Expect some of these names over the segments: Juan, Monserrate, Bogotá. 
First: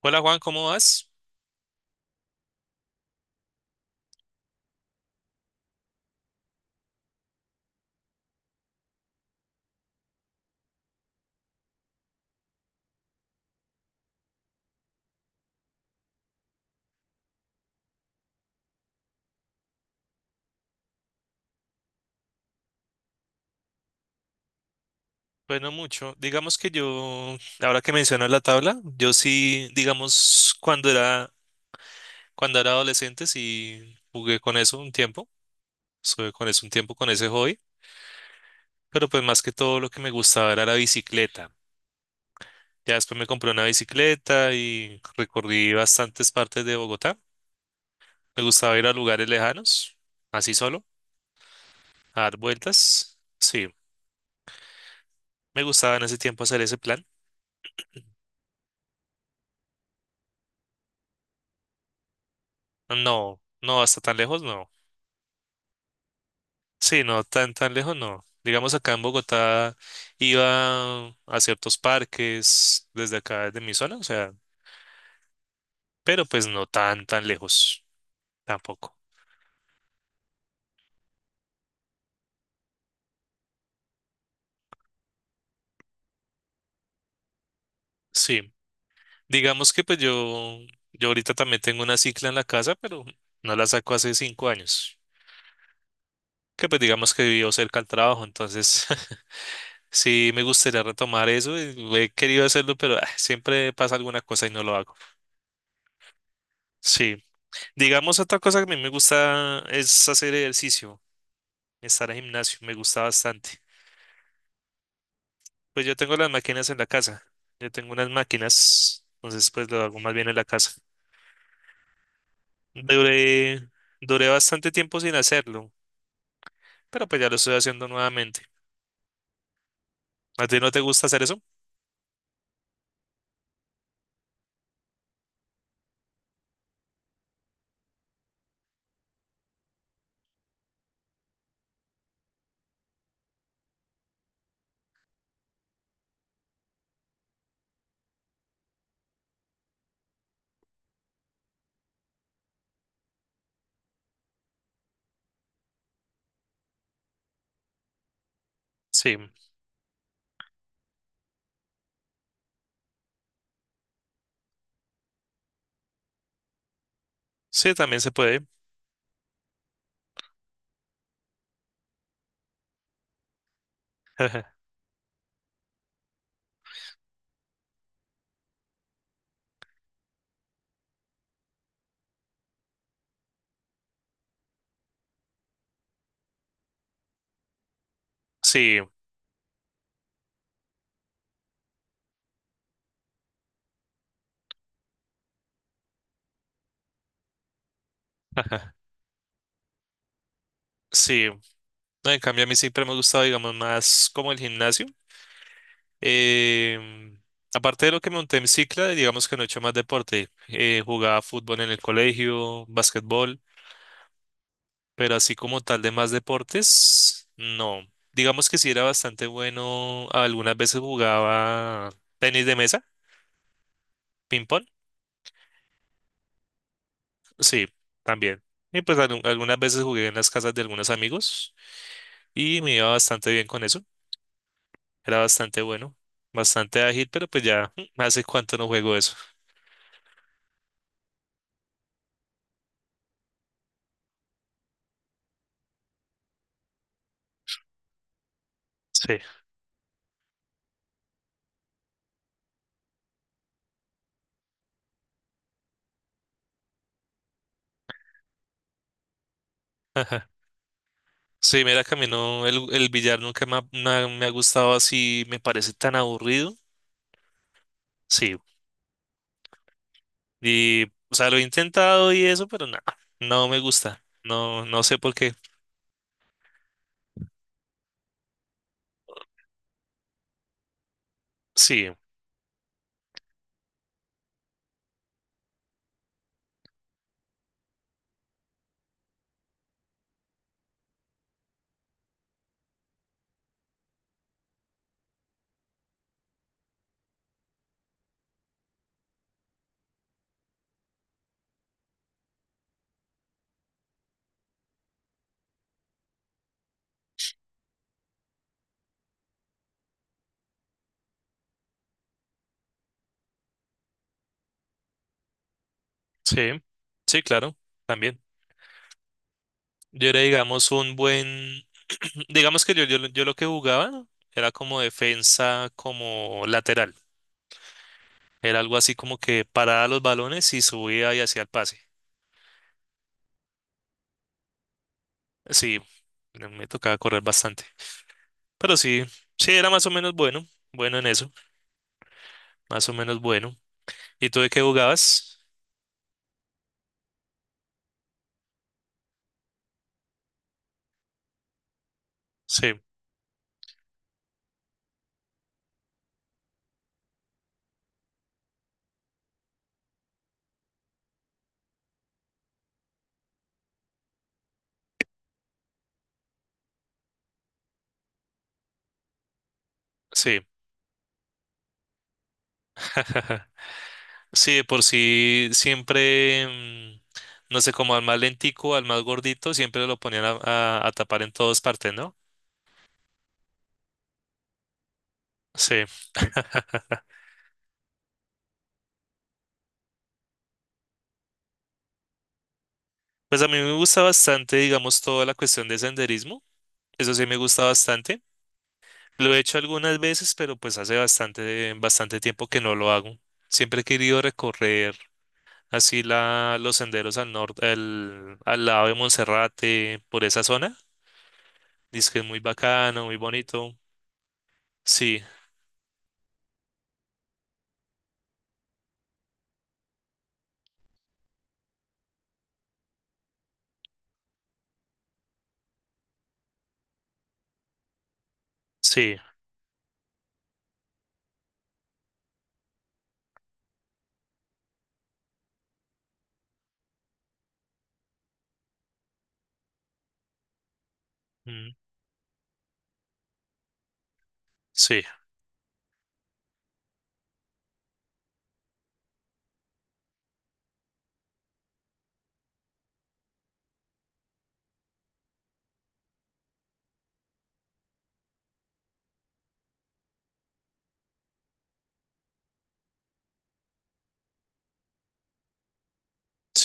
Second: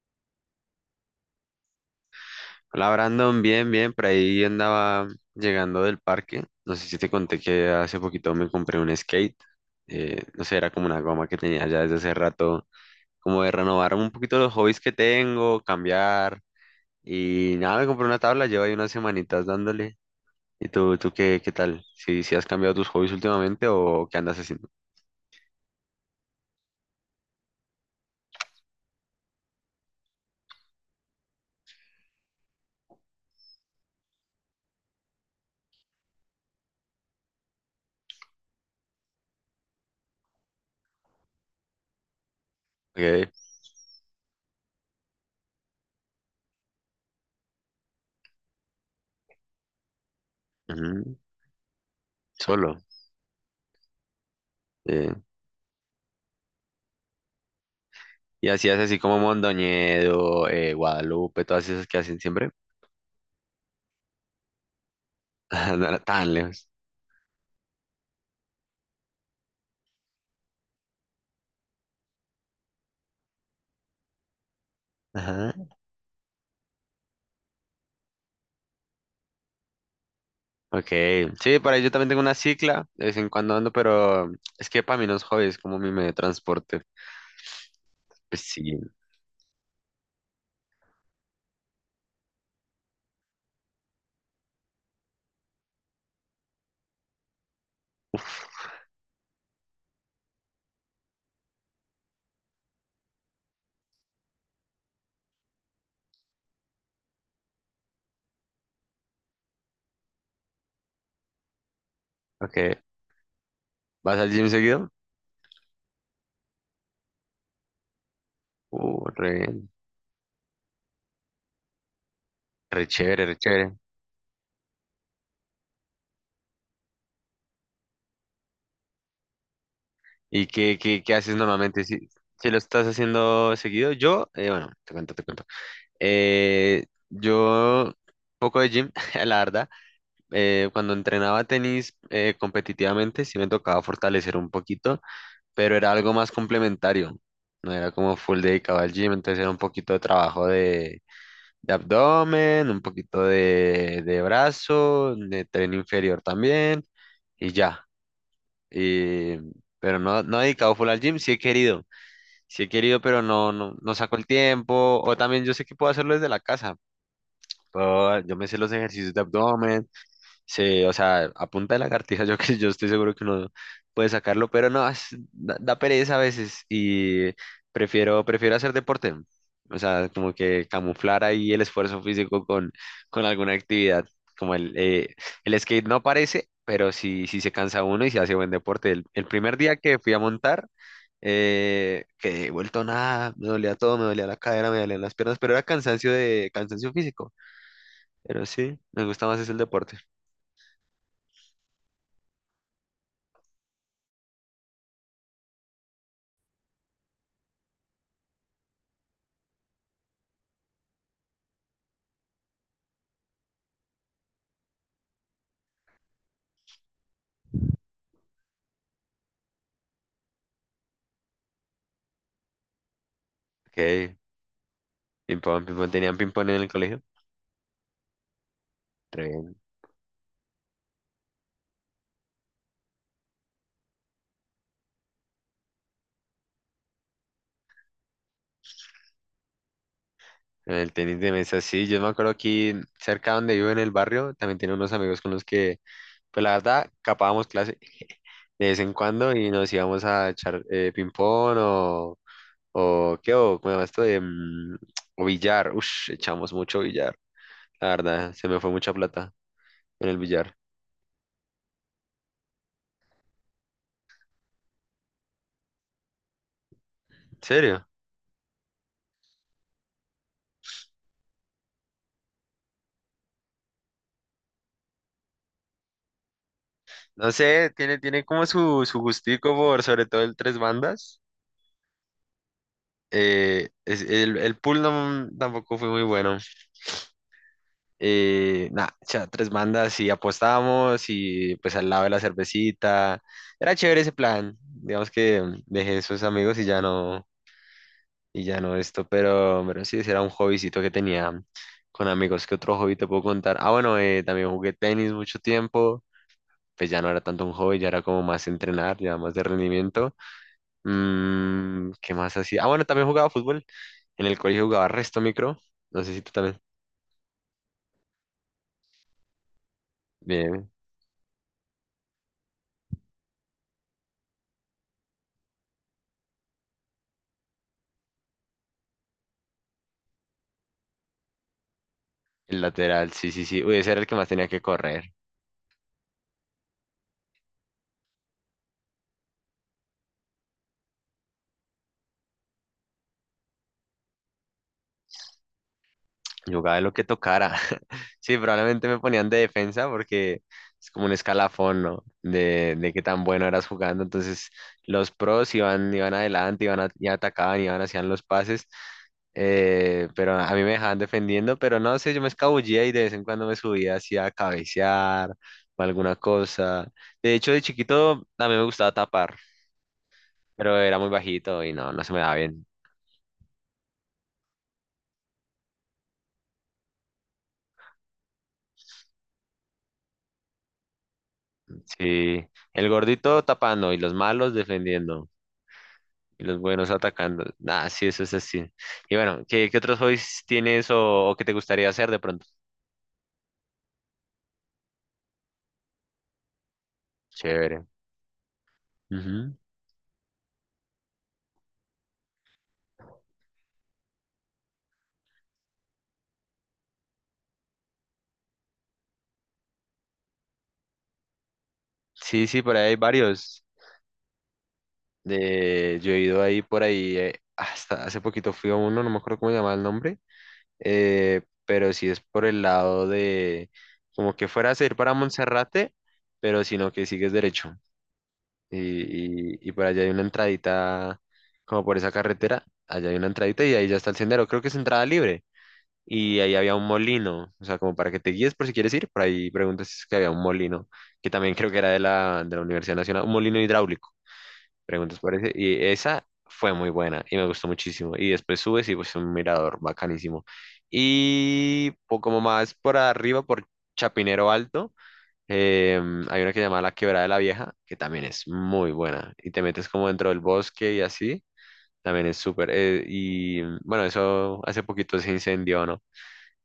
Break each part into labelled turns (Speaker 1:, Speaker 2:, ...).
Speaker 1: Hola Juan, ¿cómo vas?
Speaker 2: Hola Brandon, bien, bien, por ahí andaba llegando del parque. No sé si te conté que hace poquito me compré un skate. No sé, era como una goma que tenía ya desde hace rato, como de renovar un poquito los hobbies que tengo, cambiar. Y nada, me compré una tabla, llevo ahí unas semanitas dándole. ¿Y tú qué tal? ¿Si has cambiado tus hobbies últimamente o qué andas haciendo?
Speaker 1: Bueno, mucho. Digamos que yo, ahora que mencionas la tabla, yo sí, digamos, cuando era adolescente sí jugué con eso un tiempo, estuve con eso un tiempo con ese hobby, pero pues más que todo lo que me gustaba era la bicicleta. Ya después me
Speaker 2: Ok,
Speaker 1: compré una bicicleta y recorrí bastantes partes de Bogotá. Me gustaba ir a lugares lejanos, así solo,
Speaker 2: ujú,
Speaker 1: a dar
Speaker 2: Solo.
Speaker 1: vueltas. Sí,
Speaker 2: eh,
Speaker 1: me gustaba en ese tiempo hacer ese plan.
Speaker 2: Y hacías así como Mondoñedo, Guadalupe, todas esas que hacen siempre.
Speaker 1: No, no hasta tan lejos, no.
Speaker 2: No era tan lejos.
Speaker 1: Sí, no, tan lejos no. Digamos acá en Bogotá iba a ciertos parques desde acá, desde mi zona, o sea,
Speaker 2: Ajá.
Speaker 1: pero pues no tan lejos tampoco.
Speaker 2: Ok, sí, para ello también tengo una cicla, de vez en cuando ando, pero es que para mí no es hobby, es como mi medio de transporte. Pues
Speaker 1: Sí,
Speaker 2: sí,
Speaker 1: digamos que pues yo ahorita también tengo una cicla en la casa, pero no la saco hace 5 años. Que pues digamos que vivo cerca al trabajo, entonces sí me gustaría retomar eso. Y lo he querido hacerlo, pero siempre pasa alguna cosa y no lo hago. Sí, digamos otra cosa que a mí me gusta es hacer ejercicio. Estar al gimnasio,
Speaker 2: ok.
Speaker 1: me gusta bastante.
Speaker 2: ¿Vas al gym seguido?
Speaker 1: Pues yo tengo las máquinas en la casa, yo tengo unas máquinas,
Speaker 2: Uh, re,
Speaker 1: entonces pues lo hago más bien en la casa.
Speaker 2: re chévere, re
Speaker 1: Duré,
Speaker 2: chévere.
Speaker 1: duré bastante tiempo sin hacerlo, pero pues ya lo estoy haciendo nuevamente. ¿A
Speaker 2: ¿Y
Speaker 1: ti no
Speaker 2: qué,
Speaker 1: te
Speaker 2: qué,
Speaker 1: gusta
Speaker 2: qué
Speaker 1: hacer
Speaker 2: haces
Speaker 1: eso?
Speaker 2: normalmente si lo estás haciendo seguido? Yo, bueno, te cuento, te cuento. Yo, poco de gym, la verdad. Cuando entrenaba tenis, competitivamente, sí me tocaba fortalecer un poquito. Pero era algo más complementario. No era como full dedicado al gym, entonces era un poquito de trabajo de abdomen, un poquito de brazo, de tren inferior también, y ya.
Speaker 1: Sí,
Speaker 2: Y- pero no he dedicado full al gym, sí he querido, pero no saco el tiempo. O también yo sé que puedo hacerlo desde la casa.
Speaker 1: sí, también se
Speaker 2: Yo
Speaker 1: puede.
Speaker 2: me sé los ejercicios de abdomen. Sí, o sea, a punta de lagartija, yo que yo estoy seguro que uno puede sacarlo, pero no, da pereza a veces y prefiero, prefiero hacer deporte. O sea, como que camuflar ahí el esfuerzo físico con alguna actividad. Como el skate no parece, pero sí se cansa uno y se hace buen
Speaker 1: Sí,
Speaker 2: deporte. El primer día que fui a montar, que he vuelto nada, me dolía todo, me dolía la cadera, me dolían las piernas, pero era cansancio de cansancio físico. Pero
Speaker 1: ajá,
Speaker 2: sí, me gusta más es el deporte.
Speaker 1: sí. No, en cambio, a mí siempre me ha gustado, digamos, más como el gimnasio. Em, Aparte de lo que monté en cicla, digamos que no he hecho más deporte. Jugaba fútbol en el colegio, básquetbol. Pero así como tal de más deportes, no. Digamos que sí era bastante bueno. Algunas veces jugaba tenis de mesa,
Speaker 2: Ok.
Speaker 1: ping pong,
Speaker 2: Ping-pong, ping-pong. ¿Tenían ping-pong en el colegio?
Speaker 1: sí, también. Y pues
Speaker 2: Re bien.
Speaker 1: algunas veces jugué en las casas de algunos amigos y me iba bastante bien con eso. Era bastante bueno, bastante ágil, pero pues ya hace cuánto no juego eso.
Speaker 2: En el tenis de mesa, sí. Yo me acuerdo aquí cerca donde vivo en el barrio, también tenía unos amigos con los que, pues la verdad, capábamos clase de vez en
Speaker 1: Sí.
Speaker 2: cuando y nos íbamos a echar ping-pong o qué, o cómo se llama esto de o billar. Ush, echamos mucho billar. La verdad, se me fue mucha plata en el
Speaker 1: Ajá.
Speaker 2: billar.
Speaker 1: Sí, mira que a mí no, el billar nunca me ha, me ha gustado así, me parece tan aburrido.
Speaker 2: ¿En serio?
Speaker 1: Sí. Y, o sea, lo he intentado y eso, pero nada, no me gusta. No, no sé por qué.
Speaker 2: No sé, tiene como su gustico por sobre todo el tres bandas.
Speaker 1: Sí,
Speaker 2: El pool no, tampoco fue muy bueno. Nada, o tres bandas y apostábamos y pues al lado de la cervecita. Era chévere ese plan. Digamos que dejé esos amigos y ya no esto, pero sí, ese era un hobbycito que tenía con amigos. ¿Qué otro hobby te puedo contar? Ah, bueno, también jugué tenis mucho tiempo. Pues ya no era tanto un hobby, ya era como más entrenar, ya más de rendimiento. ¿Qué más hacía? Ah, bueno, también jugaba fútbol. En el colegio jugaba resto micro. No sé si tú
Speaker 1: sí,
Speaker 2: también.
Speaker 1: sí, claro, también. Yo era, digamos,
Speaker 2: Bien.
Speaker 1: un digamos que yo lo que jugaba, ¿no? Era como defensa, como lateral. Era algo así como que paraba los balones y subía y hacía el pase.
Speaker 2: El lateral, sí, sí, sí. Uy, ese era el que más tenía que correr.
Speaker 1: Sí, me tocaba correr bastante. Pero sí, sí, era más o menos bueno, bueno en eso, más o menos bueno. ¿Y tú de qué jugabas?
Speaker 2: Jugaba de lo que tocara. Sí, probablemente me ponían de defensa porque es como un escalafón, ¿no? De,
Speaker 1: Sí,
Speaker 2: de qué tan bueno eras jugando. Entonces, los pros iban, iban adelante, y atacaban, iban, hacían los pases. Pero a mí me dejaban defendiendo, pero no sé, yo me escabullía y de vez en cuando me subía así a cabecear o alguna cosa. De hecho, de chiquito a mí me gustaba tapar,
Speaker 1: sí.
Speaker 2: pero era muy bajito y no se me daba bien.
Speaker 1: Sí, de por sí siempre, no sé, como al más lentico, al más gordito, siempre lo ponían a, a tapar en todas partes, ¿no?
Speaker 2: Sí, el gordito tapando y los malos defendiendo
Speaker 1: Sí.
Speaker 2: y los buenos atacando. Nah, sí, eso es así. Y bueno, ¿qué otros hobbies tienes o que te gustaría hacer de pronto?
Speaker 1: Pues a mí me gusta bastante, digamos, toda la cuestión de senderismo. Eso sí me gusta
Speaker 2: Chévere.
Speaker 1: bastante. Lo he
Speaker 2: Ujú.
Speaker 1: hecho algunas veces, pero pues hace bastante, bastante tiempo que no lo hago. Siempre he querido recorrer así los senderos al norte, al lado de Monserrate, por esa zona. Dice que es muy
Speaker 2: Sí, sí, por ahí hay
Speaker 1: bacano, muy
Speaker 2: varios.
Speaker 1: bonito. Sí,
Speaker 2: Yo he ido ahí por ahí, hasta hace poquito fui a uno, no me acuerdo cómo se llamaba el nombre, pero sí es por el lado de como que fueras a ir para Monserrate, pero sino que sigues derecho.
Speaker 1: sí,
Speaker 2: Y por allá hay una entradita, como por esa carretera, allá hay una entradita y ahí ya está el sendero, creo que es entrada libre. Y ahí había un molino, o sea, como para que te guíes por si quieres ir, por ahí preguntas si es que había un molino, que también creo
Speaker 1: mm,
Speaker 2: que era de la Universidad Nacional, un molino hidráulico,
Speaker 1: sí,
Speaker 2: preguntas por ese, y esa fue muy buena y me gustó muchísimo. Y después subes y pues un mirador bacanísimo. Y poco más por arriba, por Chapinero Alto, hay una que se llama La Quebrada de la Vieja, que también es muy buena. Y te metes como dentro del bosque y así, también es súper. Y bueno, eso hace poquito se incendió, ¿no?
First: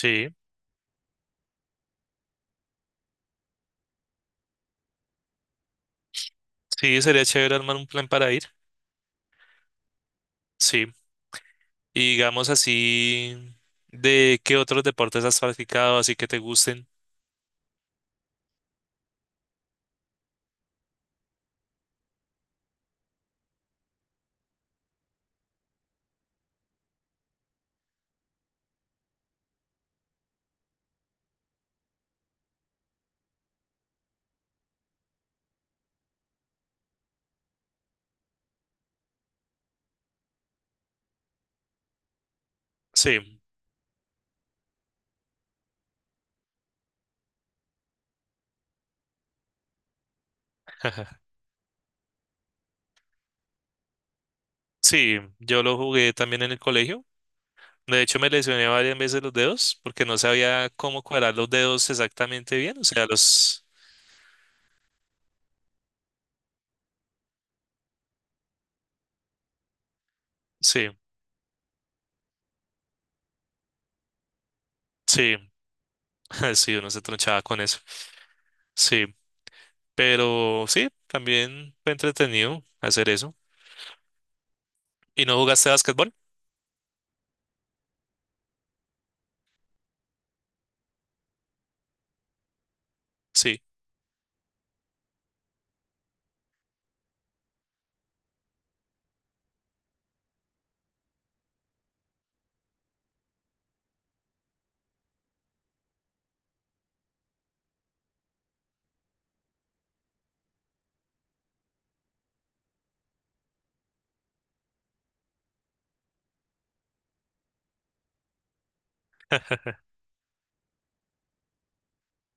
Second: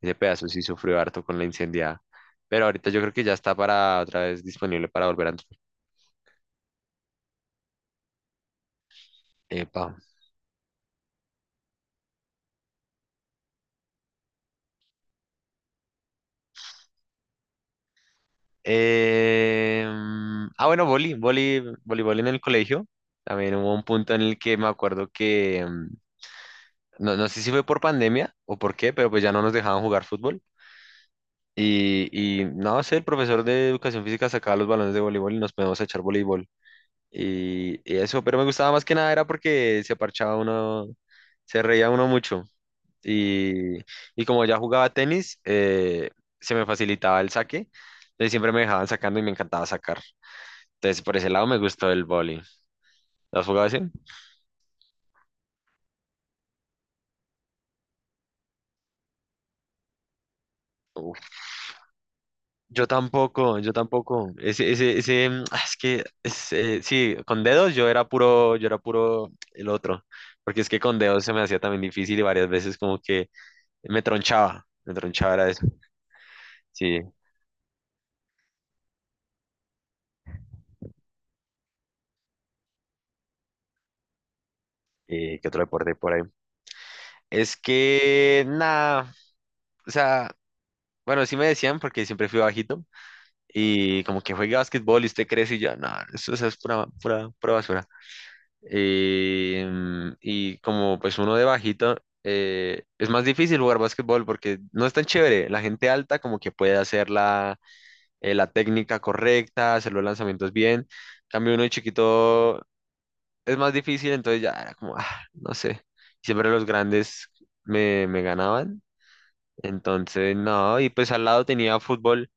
Speaker 2: Ese pedazo sí sufrió harto con la incendiada. Pero ahorita yo creo que ya está para otra vez disponible para volver a entrar.
Speaker 1: Sí, sería chévere armar un plan para ir.
Speaker 2: Epa.
Speaker 1: Sí. Y digamos así, ¿de qué otros deportes has practicado así que te gusten?
Speaker 2: Ah, bueno, voleibol en el colegio. También hubo un punto en el que me acuerdo que, no sé si fue por pandemia o por qué, pero pues ya no nos dejaban jugar fútbol. Y, y no sé, el profesor de educación física sacaba los balones de voleibol y nos poníamos a echar voleibol. Y eso, pero me gustaba más que nada era porque se parchaba uno, se reía uno mucho.
Speaker 1: Sí.
Speaker 2: Y, y como ya jugaba tenis, se me facilitaba el saque. Entonces siempre me dejaban sacando y me encantaba sacar. Entonces por ese lado me gustó el voleibol. ¿Lo has jugado así?
Speaker 1: Sí, yo lo jugué también en el colegio. De hecho, me lesioné varias veces los dedos porque no sabía cómo cuadrar los dedos exactamente bien. O
Speaker 2: Yo
Speaker 1: sea,
Speaker 2: tampoco,
Speaker 1: los...
Speaker 2: yo tampoco. Ese, es que, es, sí, con dedos yo era puro el otro, porque es que
Speaker 1: Sí,
Speaker 2: con dedos se me hacía también difícil y varias veces como que me tronchaba
Speaker 1: sí,
Speaker 2: era eso.
Speaker 1: sí, uno
Speaker 2: Sí,
Speaker 1: se tronchaba con eso. Sí, pero sí, también fue entretenido hacer eso. ¿Y no
Speaker 2: ¿qué otro
Speaker 1: jugaste
Speaker 2: deporte
Speaker 1: básquetbol?
Speaker 2: por ahí? Es que, nada, o sea, bueno, sí me decían porque siempre fui bajito
Speaker 1: Sí,
Speaker 2: y como que juegue básquetbol y usted crece y yo, no, eso es pura, pura, pura basura. Y como pues uno de bajito, es más difícil jugar básquetbol porque no es tan chévere. La gente alta como que puede hacer la técnica correcta, hacer los lanzamientos bien. En cambio uno de chiquito es más difícil, entonces ya era como, no sé. Siempre los grandes me ganaban. Entonces, no, y pues al lado tenía fútbol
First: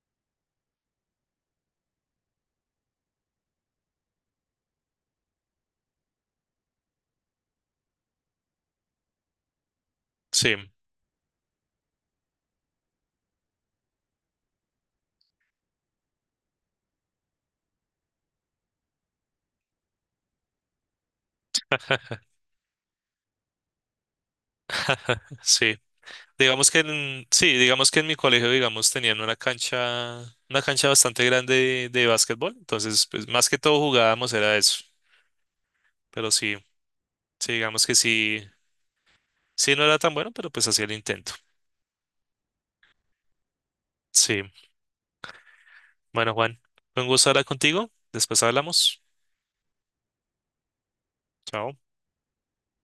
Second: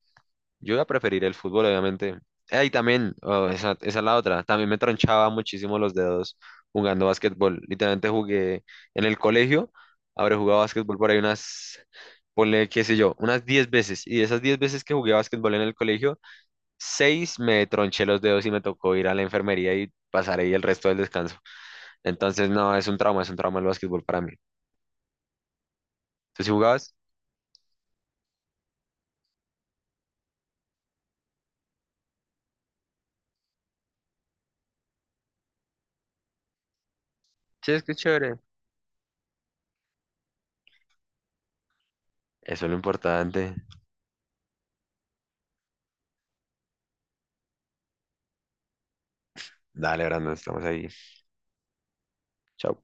Speaker 2: yo iba a preferir el fútbol, obviamente. Y también, oh, esa es la otra, también me tronchaba muchísimo los dedos jugando básquetbol. Literalmente jugué en el colegio, habré
Speaker 1: sí,
Speaker 2: jugado básquetbol por ahí unas, ponle, qué sé yo, unas 10 veces. Y de esas 10 veces que jugué básquetbol en el colegio, 6 me tronché los dedos y me tocó ir a la enfermería y pasar ahí el resto del descanso. Entonces, no, es un trauma el básquetbol para mí.
Speaker 1: sí.
Speaker 2: ¿Tú sí
Speaker 1: Digamos que
Speaker 2: jugabas?
Speaker 1: en, sí, digamos que en mi colegio, digamos, tenían una cancha bastante grande de básquetbol, entonces, pues más que todo jugábamos era eso, pero sí, sí,
Speaker 2: Sí, es
Speaker 1: digamos
Speaker 2: que
Speaker 1: que
Speaker 2: es chévere.
Speaker 1: sí, sí no era tan bueno, pero pues hacía el intento.
Speaker 2: Eso es lo importante.
Speaker 1: Sí, bueno, Juan, fue un gusto hablar contigo, después hablamos,
Speaker 2: Dale, Brandon, estamos ahí.
Speaker 1: chao.
Speaker 2: Chao.